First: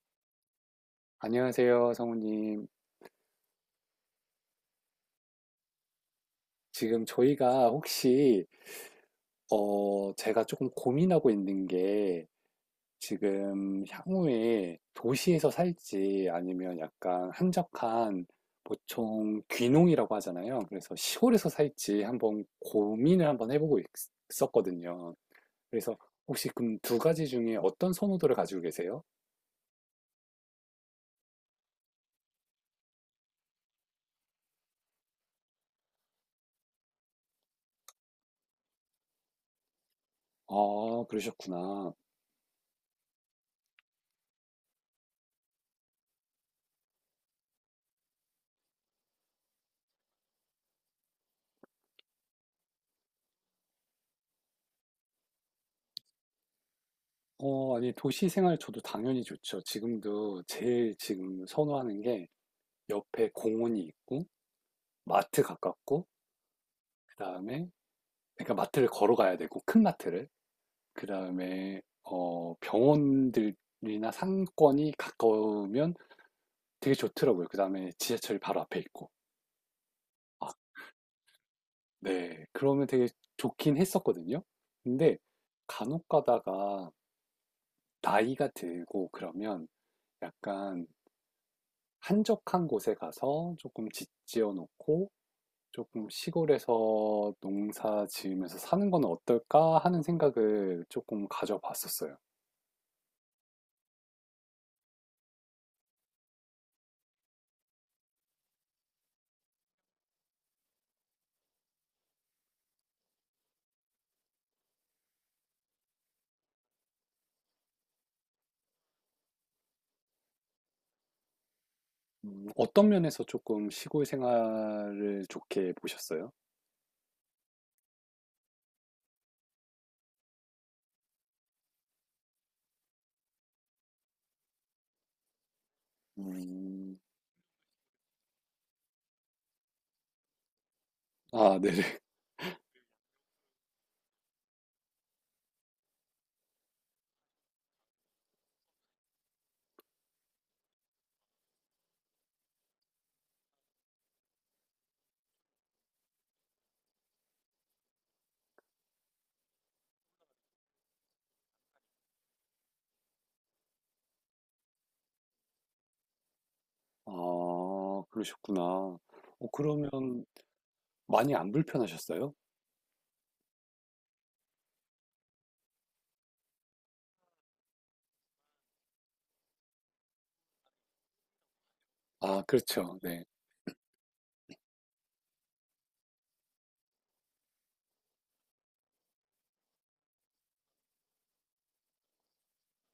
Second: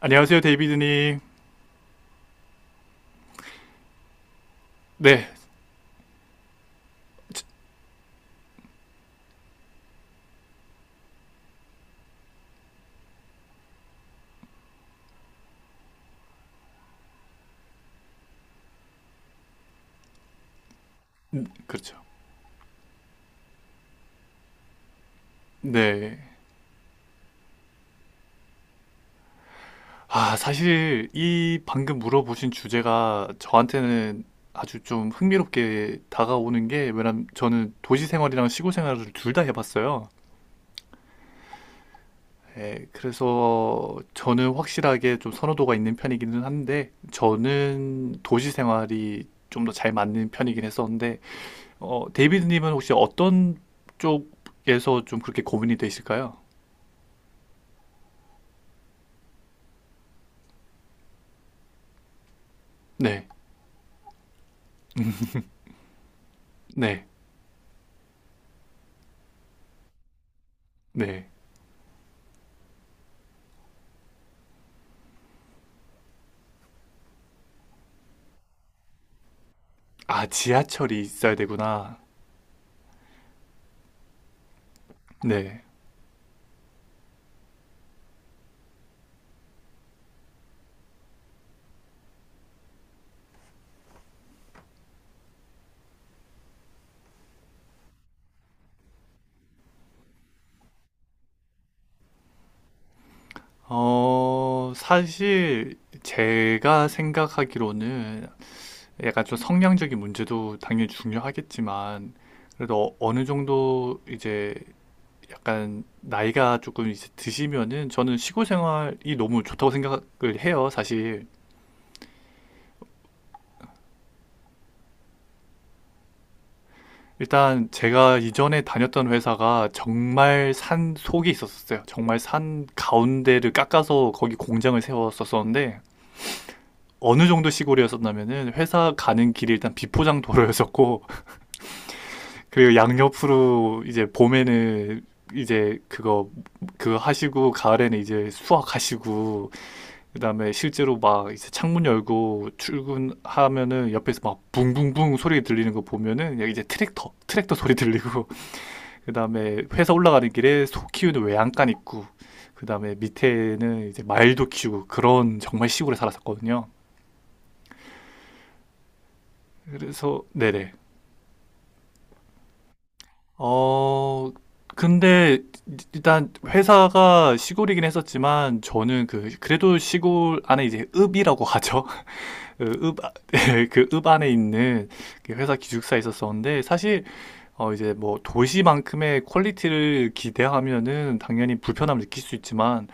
안녕하세요, 데이비드님. 안녕하세요, 성우님. 네, 지금 지- 저희가 혹시, 제가 조금 고민하고 있는 게, 지금 향후에 도시에서 살지, 아니면 약간 한적한, 보통 귀농이라고 하잖아요. 그래서 시골에서 그렇죠. 살지 한번 고민을 한번 해보고 있었거든요. 그래서 네. 혹시 그럼 두 가지 중에 어떤 선호도를 가지고 계세요? 아, 사실 이 방금 물어보신 주제가 저한테는 아주 좀 흥미롭게 다가오는 게, 왜냐면 저는 도시 생활이랑 시골 생활을 둘 다 해봤어요. 아, 그러셨구나. 예, 그래서 저는 확실하게 좀 선호도가 있는 편이기는 한데, 저는 도시 생활이 좀 더 잘 맞는 편이긴 했었는데, 데이비드님은 혹시 어떤 쪽에서 좀 그렇게 고민이 되실까요? 아니, 도시 생활 저도 당연히 좋죠. 지금도 제일 지금 선호하는 게, 네, 옆에 공원이 있고 마트 가깝고, 네, 그다음에 그러니까 마트를 걸어가야 되고 큰 마트를, 네. 그다음에 병원들이나 상권이 가까우면 되게 좋더라고요. 그다음에 지하철이 바로 앞에 있고. 아, 아, 지하철이 있어야 되구나. 네. 그러면 되게 좋긴 했었거든요. 근데 네. 간혹 가다가 나이가 들고 그러면 약간 한적한 곳에 가서 조금 집 지어 놓고 '조금 시골에서 농사 지으면서 사는 건 어떨까?' 하는 생각을 조금 가져봤었어요. 사실 제가 생각하기로는 약간 좀 성량적인 문제도 당연히 중요하겠지만 그래도 어느 정도 이제 약간 나이가 조금 이제 드시면은 저는 시골 생활이 너무 좋다고 생각을 해요, 사실. 음. 어떤 면에서 조금 시골 생활을 좋게 보셨어요? 일단 제가 이전에 다녔던 회사가 정말 산 속에 있었어요. 정말 산 가운데를 깎아서 거기 공장을 세웠었었는데 음. 어느 정도 시골이었었냐면은 회사 가는 길이 일단 비포장 도로였었고 아, 네네. 그리고 양옆으로 이제 봄에는 이제 그거 하시고 가을에는 이제 수확하시고 그다음에 실제로 막 이제 창문 열고 출근하면은 옆에서 막 붕붕붕 소리 들리는 거 보면은 이제 트랙터 소리 들리고 그다음에 회사 올라가는 길에 소 키우는 외양간 있고 그다음에 밑에는 이제 말도 키우고 그런 정말 시골에 살았었거든요. 아, 그러셨구나. 그래서 그러면 네네. 많이 안 불편하셨어요? 어, 근데 일단 회사가 시골이긴 했었지만 저는 그래도 시골 안에 이제 읍이라고 하죠. 아, 그 읍, 그렇죠. 네. 그 읍 안에 있는 그 회사 기숙사에 있었었는데 사실 이제 뭐 도시만큼의 퀄리티를 기대하면은 당연히 불편함을 느낄 수 있지만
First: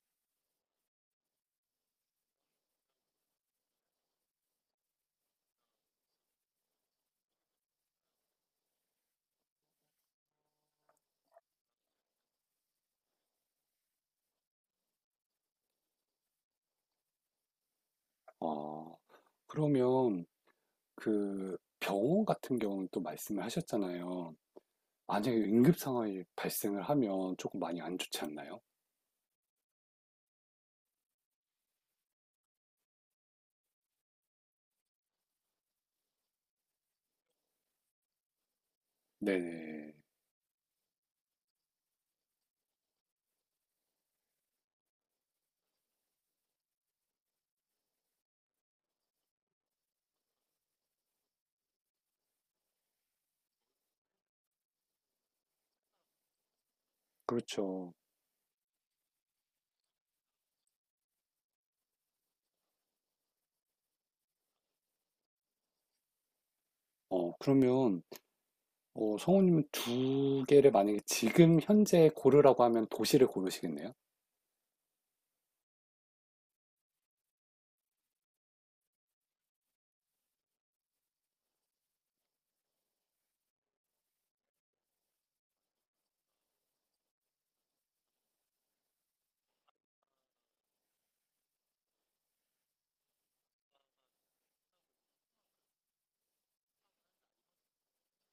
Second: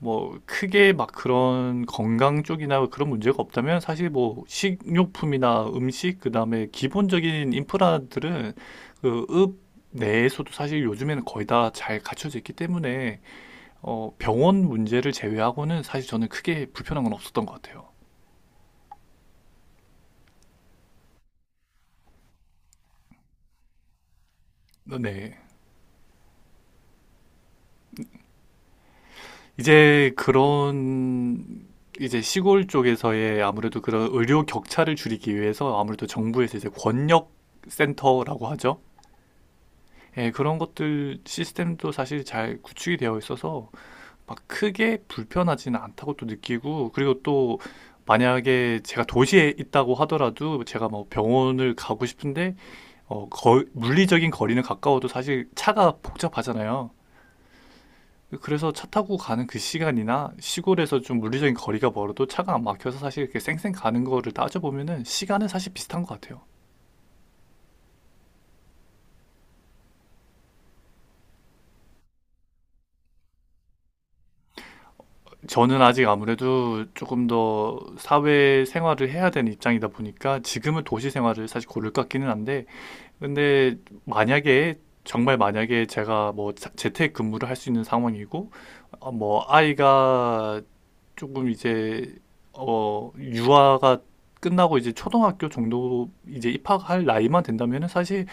뭐 크게 막 그런 건강 쪽이나 그런 문제가 없다면 사실 뭐 식료품이나 음식 그다음에 기본적인 인프라들은 그읍 내에서도 사실 요즘에는 거의 다 잘 갖춰져 있기 때문에 병원 문제를 제외하고는 사실 저는 크게 불편한 건 없었던 것 같아요. 아, 그러면 그 병원 같은 경우는 또 말씀을 하셨잖아요. 어, 만약에 네. 응급 상황이 발생을 하면 조금 많이 안 좋지 않나요? 이제 그런 이제 시골 쪽에서의 아무래도 그런 의료 격차를 줄이기 위해서 아무래도 정부에서 이제 권역 센터라고 하죠. 네네. 예, 그런 것들 시스템도 사실 잘 구축이 되어 있어서 막 크게 불편하지는 않다고 또 느끼고 그리고 또 만약에 제가 도시에 있다고 하더라도 제가 뭐 병원을 가고 싶은데 물리적인 거리는 가까워도 사실 차가 복잡하잖아요. 그렇죠. 그래서 차 타고 가는 그 시간이나 시골에서 좀 물리적인 거리가 멀어도 차가 안 막혀서 사실 이렇게 쌩쌩 가는 거를 따져보면은 시간은 사실 비슷한 것 같아요. 그러면, 성우님은 두 개를 만약에 지금 현재 고르라고 하면 도시를 고르시겠네요? 저는 아직 아무래도 조금 더 사회 생활을 해야 되는 입장이다 보니까 지금은 도시 생활을 사실 고를 것 같기는 한데, 근데 만약에, 정말 만약에 제가 뭐 재택 근무를 할 수 있는 상황이고, 뭐 아이가 조금 이제, 유아가 끝나고 이제 초등학교 정도 이제 입학할 나이만 된다면은 사실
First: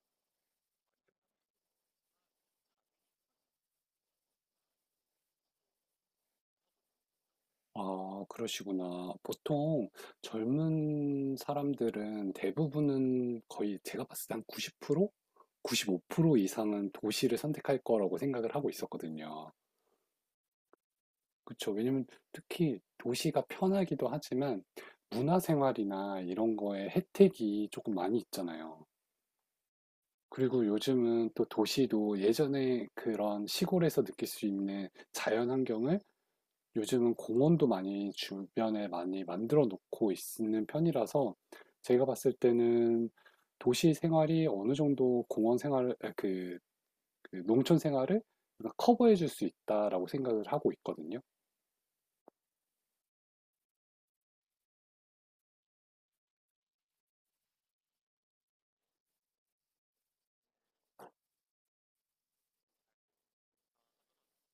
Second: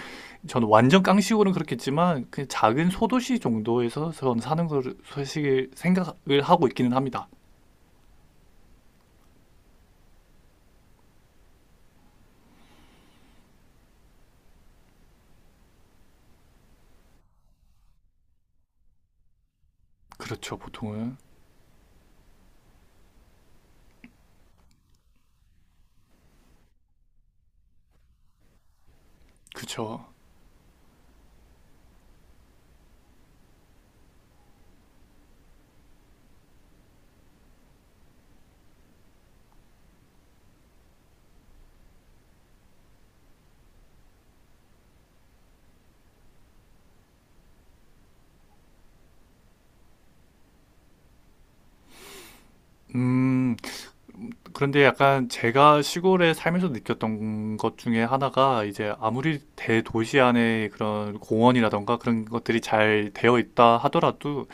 저는 완전 깡식으로는 그렇겠지만, 그냥 작은 소도시 정도에서 저는 사는 걸 사실 생각을 하고 있기는 합니다. 아, 그러시구나. 보통 젊은 사람들은 대부분은 거의 제가 봤을 때 한 90%? 95% 이상은 도시를 선택할 거라고 생각을 하고 있었거든요. 그렇죠, 보통은. 그쵸. 왜냐면 특히 도시가 편하기도 하지만 문화생활이나 이런 거에 혜택이 조금 많이 있잖아요. 그쵸. 그리고 요즘은 또 도시도 예전에 그런 시골에서 느낄 수 있는 자연 환경을, 요즘은 공원도 많이 주변에 많이 만들어 놓고 있는 편이라서, 제가 봤을 때는 도시 생활이 어느 정도 공원 생활 그 농촌 생활을 커버해 줄 수 있다라고 생각을 하고 있거든요. 음, 그런데 약간 제가 시골에 살면서 느꼈던 것 중에 하나가 이제 아무리 대도시 안에 그런 공원이라던가 그런 것들이 잘 되어 있다 하더라도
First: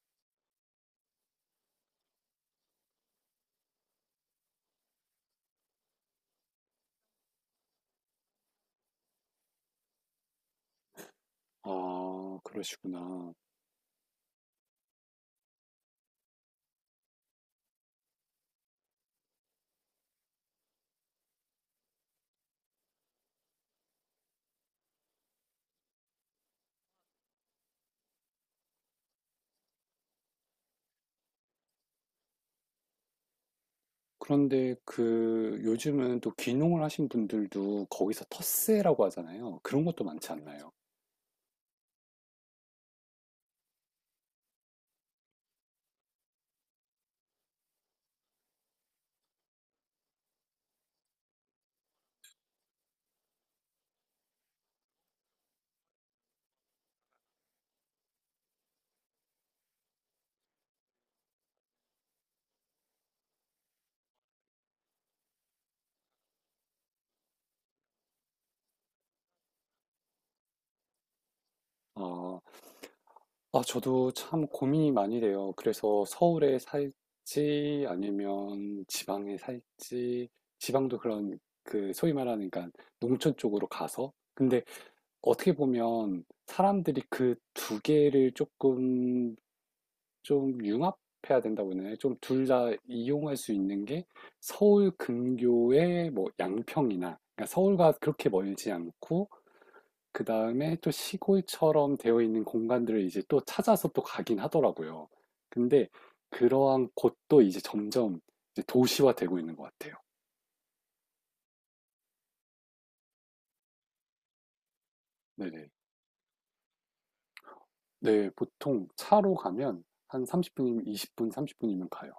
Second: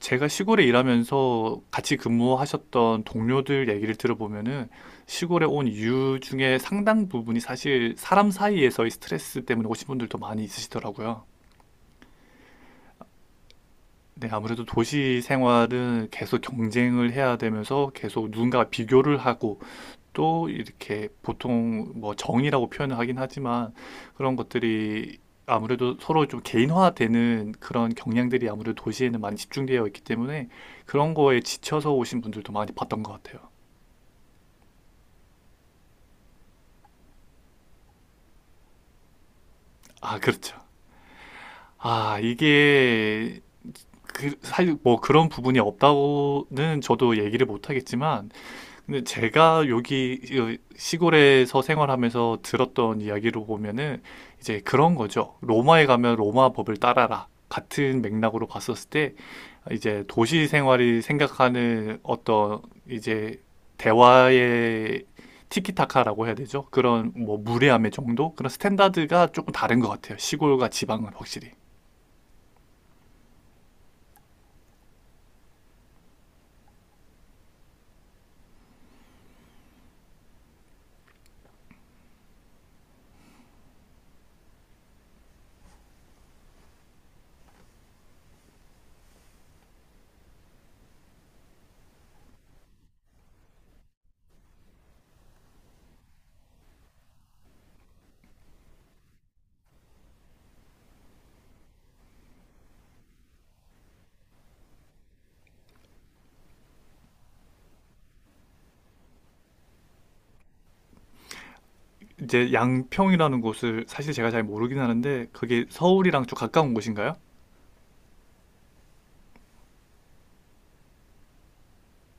제가 시골에 일하면서 같이 근무하셨던 동료들 얘기를 들어보면은 시골에 온 이유 중에 상당 부분이 사실 사람 사이에서의 스트레스 때문에 오신 분들도 많이 있으시더라고요. 아, 그러시구나. 네, 아무래도 도시 생활은 계속 경쟁을 해야 되면서 계속 누군가와 비교를 하고 또 이렇게 보통 뭐 정이라고 표현을 하긴 하지만 그런 것들이 아무래도 서로 좀 개인화되는 그런 경향들이 아무래도 도시에는 많이 집중되어 있기 때문에 그런 거에 지쳐서 오신 분들도 많이 봤던 것 같아요. 그런데 그 요즘은 또 귀농을 하신 분들도 거기서 텃세라고 하잖아요. 그런 것도 아, 많지 그렇죠. 않나요? 아, 이게 사실 뭐 그런 부분이 없다고는 저도 얘기를 못 하겠지만 근데 제가 여기 시골에서 생활하면서 들었던 이야기로 보면은 이제 그런 거죠. 로마에 가면 로마 법을 따라라. 같은 맥락으로 봤었을 때 이제 도시 생활이 생각하는 어떤 이제 대화의 티키타카라고 해야 되죠. 그런 뭐 무례함의 정도? 그런 스탠다드가 조금 다른 것 같아요. 시골과 지방은 확실히. 아, 아, 저도 참 고민이 많이 돼요. 그래서 서울에 살지 아니면 지방에 살지, 지방도 그런 그 소위 말하는 그러니까 농촌 쪽으로 가서, 근데 어떻게 보면 사람들이 그 두 개를 조금 좀 융합해야 된다고 했나요? 좀 둘 다 이용할 수 있는 게 서울 근교의 뭐 양평이나, 그러니까 서울과 그렇게 멀지 않고 그다음에 또 시골처럼 되어 있는 공간들을 이제 또 찾아서 또 가긴 하더라고요. 근데 그러한 곳도 이제 점점 이제 도시화되고 있는 것 같아요. 이제 양평이라는 곳을 사실 제가 잘 모르긴 하는데 그게 네네. 서울이랑 좀 가까운 곳인가요? 네, 보통 차로 가면 한 30분이면, 20분, 30분이면 가요.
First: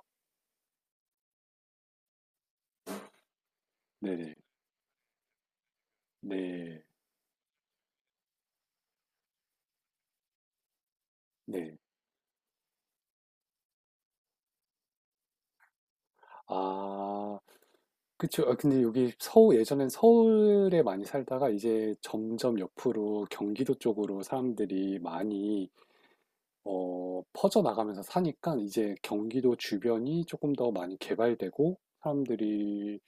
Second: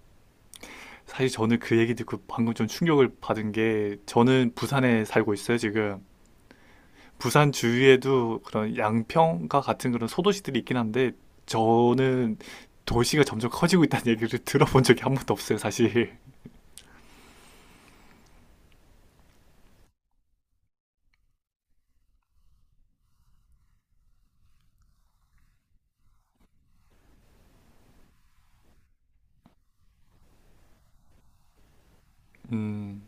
사실 저는 그 얘기 듣고 방금 좀 충격을 받은 게 네네. 저는 부산에 살고 있어요, 지금. 네. 부산 주위에도 그런 양평과 같은 그런 소도시들이 있긴 한데 네. 저는 도시가 점점 커지고 있다는 얘기를 들어본 적이 한 번도 없어요, 사실. 아, 그쵸. 아, 근데 여기 서울, 예전엔 서울에 많이 살다가 이제 점점 옆으로 경기도 쪽으로 사람들이 많이 퍼져나가면서 사니까 이제 경기도 주변이 조금 더 많이 개발되고, 사람들이 음.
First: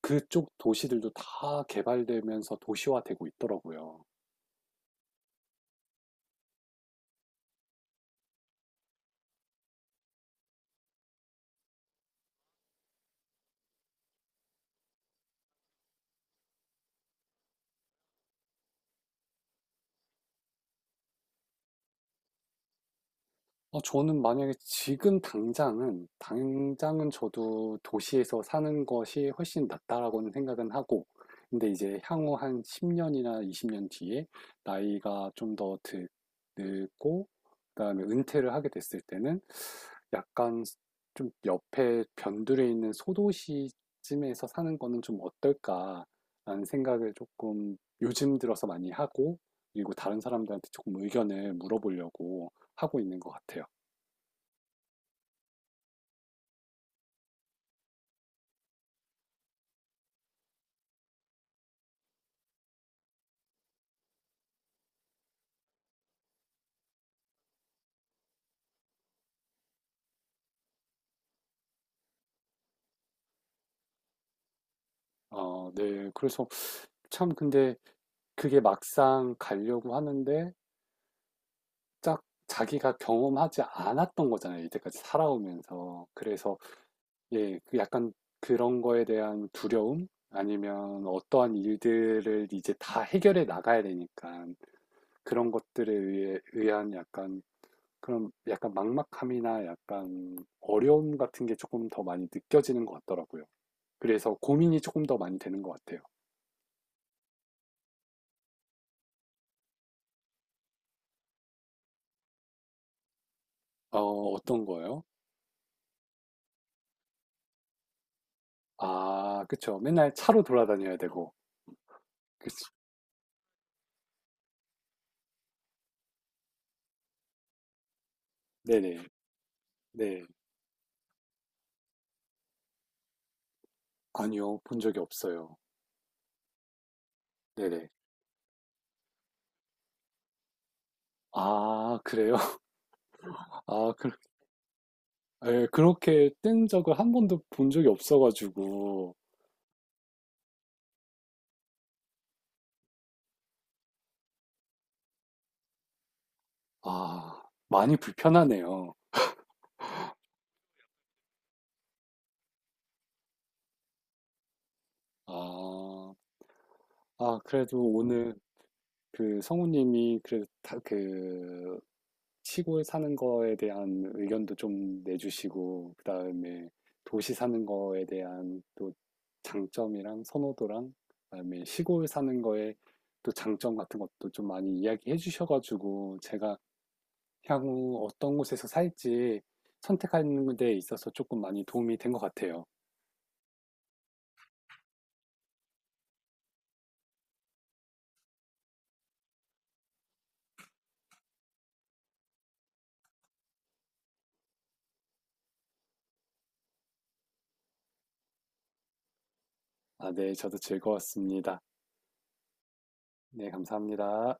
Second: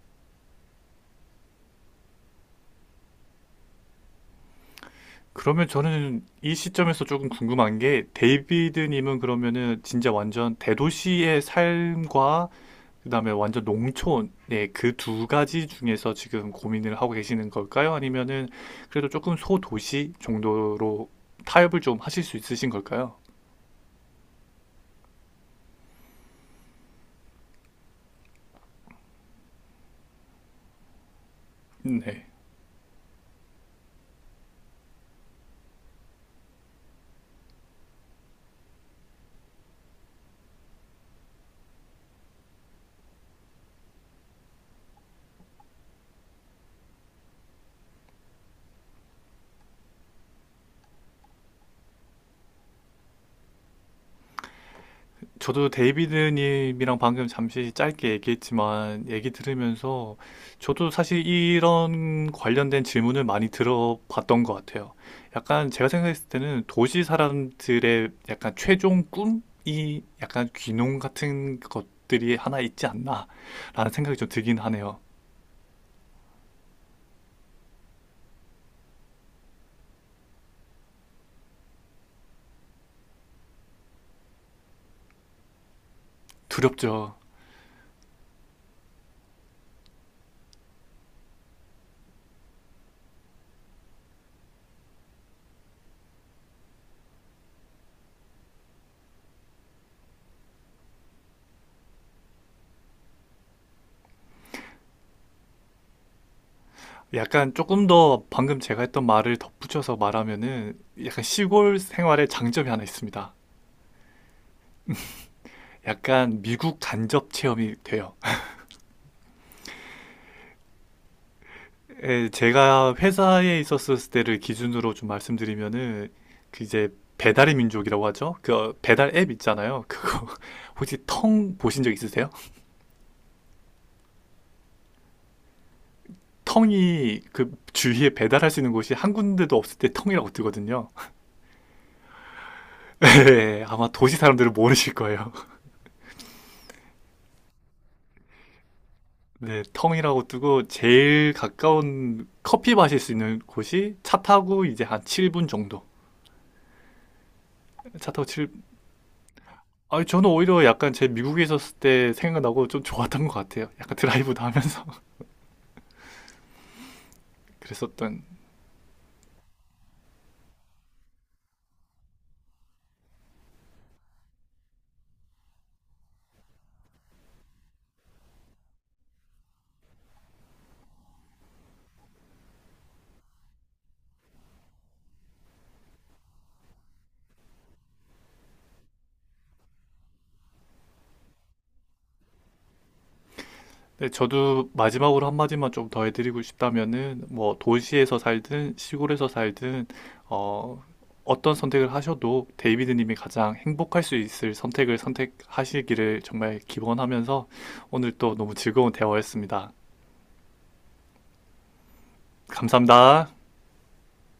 그쪽 도시들도 다 개발되면서 도시화되고 있더라고요. 그러면 저는 이 시점에서 조금 궁금한 게 데이비드님은 그러면은 진짜 완전 대도시의 삶과 그다음에 완전 농촌의 그 두 가지 중에서 지금 고민을 하고 계시는 걸까요? 아니면은 그래도 조금 소도시 정도로 타협을 좀 하실 수 있으신 걸까요? 저는 만약에 지금 당장은, 당장은 저도 도시에서 사는 것이 훨씬 낫다라고는 생각은 하고, 근데 이제 네. 향후 한 10년이나 20년 뒤에 나이가 좀 더 늙고, 그다음에 은퇴를 하게 됐을 때는 약간 좀 옆에 변두리에 있는 소도시쯤에서 사는 거는 좀 어떨까라는 생각을 조금 요즘 들어서 많이 하고, 그리고 다른 사람들한테 조금 의견을 물어보려고 하고 있는 것 같아요. 저도 데이비드님이랑 방금 잠시 짧게 얘기했지만 얘기 들으면서 저도 사실 이런 관련된 질문을 많이 들어봤던 것 같아요. 약간 제가 생각했을 때는 도시 사람들의 약간 최종 꿈이 약간 귀농 같은 것들이 하나 있지 않나라는 생각이 좀 들긴 하네요. 어, 네. 그래서 참, 근데 그게 막상 가려고 하는데 딱 자기가 경험하지 않았던 거잖아요, 이때까지 살아오면서. 그래서 두렵죠. 예, 그 약간 그런 거에 대한 두려움, 아니면 어떠한 일들을 이제 다 해결해 나가야 되니까 그런 것들에 의해, 의한 약간 그런 약간 막막함이나 약간 어려움 같은 게 조금 더 많이 느껴지는 것 같더라고요. 그래서 고민이 조금 더 많이 되는 것 같아요. 약간 조금 더 방금 제가 했던 말을 덧붙여서 말하면은 약간 시골 생활의 장점이 하나 있습니다. 어, 어떤 거요? 약간 미국 간접 체험이 돼요. 아, 그쵸. 맨날 차로 돌아다녀야 되고. 예, 그치. 제가 회사에 있었을 때를 기준으로 좀 말씀드리면은 그 이제 배달의 민족이라고 하죠. 그 네네. 배달 앱 있잖아요. 네. 그거 혹시 텅 보신 적 있으세요? 아니요. 본 적이 없어요. 텅이 그 네네. 주위에 배달할 수 있는 곳이 한 군데도 없을 때 텅이라고 뜨거든요. 아, 그래요? 예, 아마 아, 그, 도시 사람들은 모르실 거예요. 예, 그렇게 뜬 적을 한 번도 본 적이 없어가지고. 네, 텅이라고 뜨고 제일 가까운 커피 마실 수 있는 곳이 차 타고 이제 한 7분 정도. 아, 많이 차 타고 칠 불편하네요. 아니, 저는 오히려 약간 제 미국에 있었을 때 생각나고 좀 좋았던 것 같아요. 약간 드라이브도 하면서 아, 아, 그래도 그랬었던. 오늘 그 성우님이 그래도 다, 그 시골 사는 거에 대한 의견도 좀 내주시고, 그다음에 도시 사는 거에 대한 또 장점이랑 선호도랑, 그다음에 시골 사는 거에 또 장점 같은 것도 좀 많이 이야기해 주셔가지고, 제가 향후 어떤 곳에서 살지 선택하는 데 있어서 조금 많이 도움이 된 것 같아요. 네, 저도 마지막으로 한마디만 좀 더 해드리고 싶다면은, 뭐, 도시에서 살든 시골에서 살든, 어, 어떤 선택을 하셔도 데이비드님이 가장 행복할 수 있을 선택을 선택하시기를 정말 기원하면서 오늘 또 너무 즐거운 대화였습니다. 아, 네, 저도 즐거웠습니다. 감사합니다. 네, 감사합니다.